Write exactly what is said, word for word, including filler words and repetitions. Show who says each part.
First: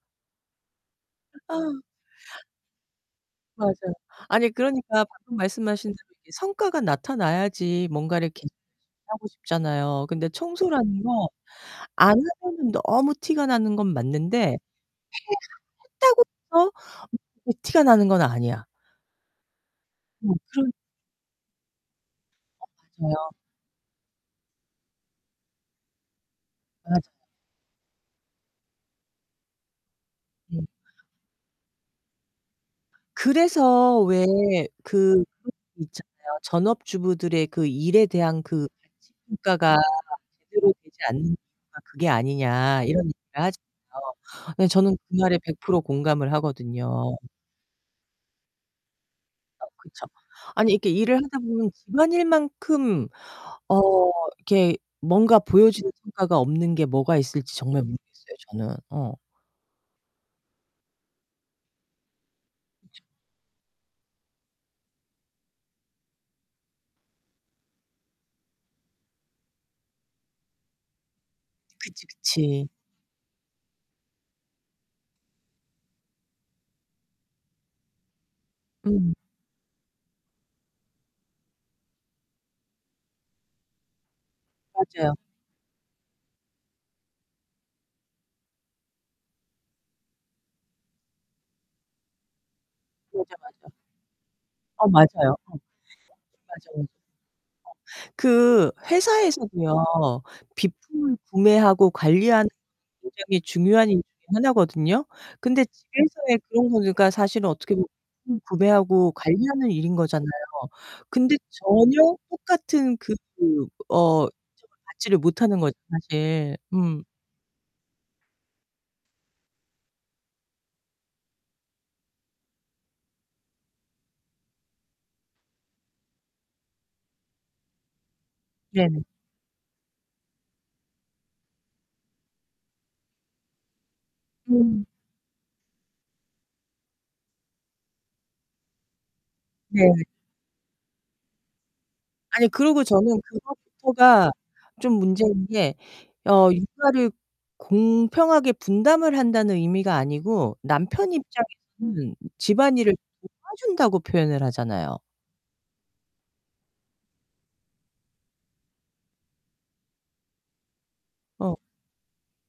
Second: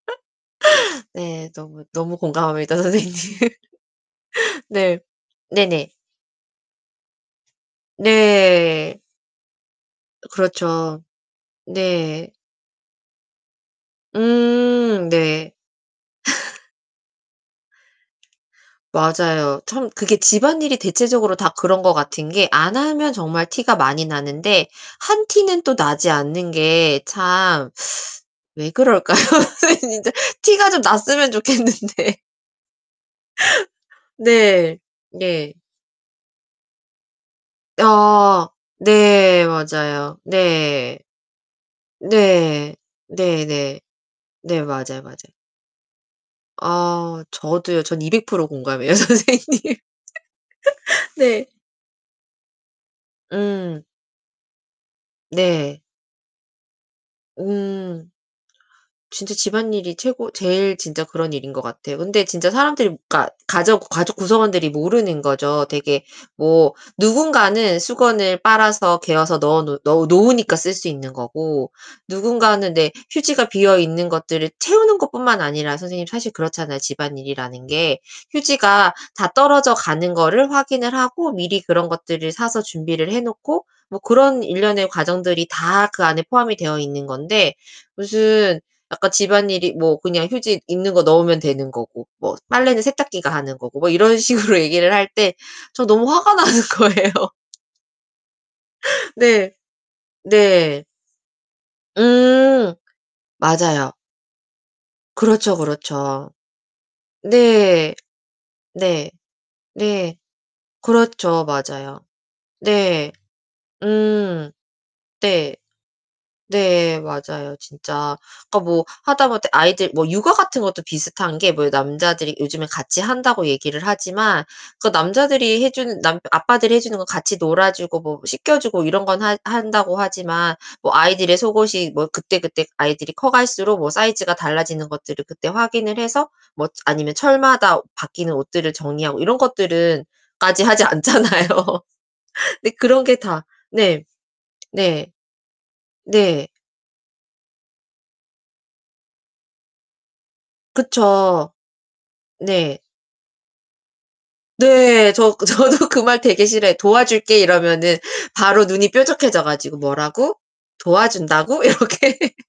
Speaker 1: 네.
Speaker 2: 아.
Speaker 1: 너무 너무 공감합니다 선생님.
Speaker 2: 맞아요. 아니,
Speaker 1: 네.
Speaker 2: 그러니까 방금 말씀하신
Speaker 1: 네네.
Speaker 2: 대로 이게 성과가 나타나야지 뭔가를 계속
Speaker 1: 네.
Speaker 2: 하고 싶잖아요. 근데 청소라는
Speaker 1: 그렇죠.
Speaker 2: 건 안
Speaker 1: 네.
Speaker 2: 하면은 너무 티가 나는 건 맞는데
Speaker 1: 음 네.
Speaker 2: [unintelligible] 했다고 또 [unintelligible] 티가 나는 건 아니야.
Speaker 1: 맞아요. 참 그게
Speaker 2: 뭐 그런
Speaker 1: 집안일이 대체적으로 다 그런 것 같은 게
Speaker 2: 어
Speaker 1: 안 하면
Speaker 2: 맞아요.
Speaker 1: 정말 티가 많이 나는데 한 티는 또 나지 않는 게
Speaker 2: 맞아요.
Speaker 1: 참 왜 그럴까요? 아니 진짜
Speaker 2: 음.
Speaker 1: 티가 좀 났으면 좋겠는데.
Speaker 2: 그래서 왜
Speaker 1: 네.
Speaker 2: 그 [unintelligible]
Speaker 1: 네.
Speaker 2: 있잖아요. 전업주부들의 그 일에 대한
Speaker 1: 아.
Speaker 2: 그 가치
Speaker 1: 네
Speaker 2: 평가가
Speaker 1: 맞아요.
Speaker 2: 제대로 되지
Speaker 1: 네.
Speaker 2: 않는 이유가 그게
Speaker 1: 네.
Speaker 2: 아니냐 이런 얘기를
Speaker 1: 네네.
Speaker 2: 하잖아요.
Speaker 1: 네
Speaker 2: 네 저는
Speaker 1: 맞아요,
Speaker 2: 그
Speaker 1: 맞아요.
Speaker 2: 말에 백 프로 공감을 하거든요.
Speaker 1: 아 저도요. 저는 이백 프로 공감해요
Speaker 2: 어
Speaker 1: 선생님.
Speaker 2: 그쵸. 아니 이렇게 일을
Speaker 1: 네.
Speaker 2: 하다보면 집안일만큼 어
Speaker 1: 음.
Speaker 2: 이렇게 뭔가
Speaker 1: 네.
Speaker 2: 보여주는 성과가 없는 게 뭐가 있을지 정말
Speaker 1: 음.
Speaker 2: 모르겠어요, 저는 어.
Speaker 1: 진짜 집안일이 최고 제일 진짜 그런 일인 것 같아요. 근데 진짜 사람들이 그러니까 가족 가족 구성원들이 모르는 거죠. 되게 뭐 누군가는 수건을 빨아서 개어서 넣어 놓 넣어 놓으니까 쓸 수 있는 거고.
Speaker 2: 그치, 그치.
Speaker 1: 누군가는 내 휴지가 비어 있는 것들을 채우는 것뿐만 아니라 선생님 사실 그렇잖아요, 집안일이라는 게. 휴지가
Speaker 2: 음.
Speaker 1: 다 떨어져 가는 거를 확인을 하고 미리 그런 것들을 사서 준비를 해놓고 뭐 그런 일련의
Speaker 2: 맞아요.
Speaker 1: 과정들이 다 그 안에 포함이 되어 있는 건데 무슨 아까 집안일이 뭐 그냥 휴지 있는 거 넣으면 되는 거고 뭐 빨래는 세탁기가
Speaker 2: 맞아,
Speaker 1: 하는
Speaker 2: 맞아.
Speaker 1: 거고 뭐 이런 식으로
Speaker 2: 어
Speaker 1: 얘기를 할 때
Speaker 2: 맞아요. 어. 맞아,
Speaker 1: 저 너무 화가 나는
Speaker 2: 맞아. 어.
Speaker 1: 거예요.
Speaker 2: 그
Speaker 1: 네.
Speaker 2: 회사에서도요.
Speaker 1: 네.
Speaker 2: 비품을 구매하고 관리하는
Speaker 1: 음.
Speaker 2: 굉장히 중요한
Speaker 1: 맞아요.
Speaker 2: 일 중에 하나거든요?
Speaker 1: 그렇죠,
Speaker 2: 근데
Speaker 1: 그렇죠.
Speaker 2: 집에서의 그런 거는 그러니까 사실은 어떻게 보
Speaker 1: 네.
Speaker 2: [unintelligible]
Speaker 1: 네.
Speaker 2: 구매하고 관리하는 일인
Speaker 1: 네.
Speaker 2: 거잖아요. 근데
Speaker 1: 그렇죠. 맞아요.
Speaker 2: 전혀 똑같은
Speaker 1: 네.
Speaker 2: 그 어 인정을
Speaker 1: 음.
Speaker 2: 받지를
Speaker 1: 네.
Speaker 2: 못하는 거죠, 사실.
Speaker 1: 네
Speaker 2: 음.
Speaker 1: 맞아요 진짜. 그러니까 뭐 하다못해 아이들 뭐 육아 같은 것도 비슷한 게 뭐 요 남자들이 요즘에 같이 한다고 얘기를 하지만 그 남자들이 해주는 남 아빠들이 해 주는 거 같이 놀아주고 뭐 씻겨주고
Speaker 2: 네네.
Speaker 1: 이런 건 한 한다고 하지만 뭐 아이들의 속옷이 뭐 그때그때 아이들이 커갈수록 뭐 사이즈가
Speaker 2: 음.
Speaker 1: 달라지는 것들을 그때 확인을 해서 뭐 아니면 철마다 바뀌는 옷들을 정리하고 이런
Speaker 2: 네.
Speaker 1: 것들은 까지 하지 않잖아요.
Speaker 2: 아니
Speaker 1: 근데
Speaker 2: 그러고
Speaker 1: 그런 게
Speaker 2: 저는
Speaker 1: 다 네.
Speaker 2: 그거부터가 좀
Speaker 1: 네.
Speaker 2: 문제인 게
Speaker 1: 네.
Speaker 2: 어 육아를 공평하게 분담을 한다는 의미가 아니고 남편
Speaker 1: 그쵸.
Speaker 2: 입장에서는
Speaker 1: 네.
Speaker 2: 집안일을 도와준다고 표현을 하잖아요.
Speaker 1: 네. 저 그 저도 그 말 되게 싫어해요. "도와줄게." 이러면은 바로 눈이 뾰족해져 가지고 "뭐라고?
Speaker 2: 어.
Speaker 1: 도와준다고?" 이렇게.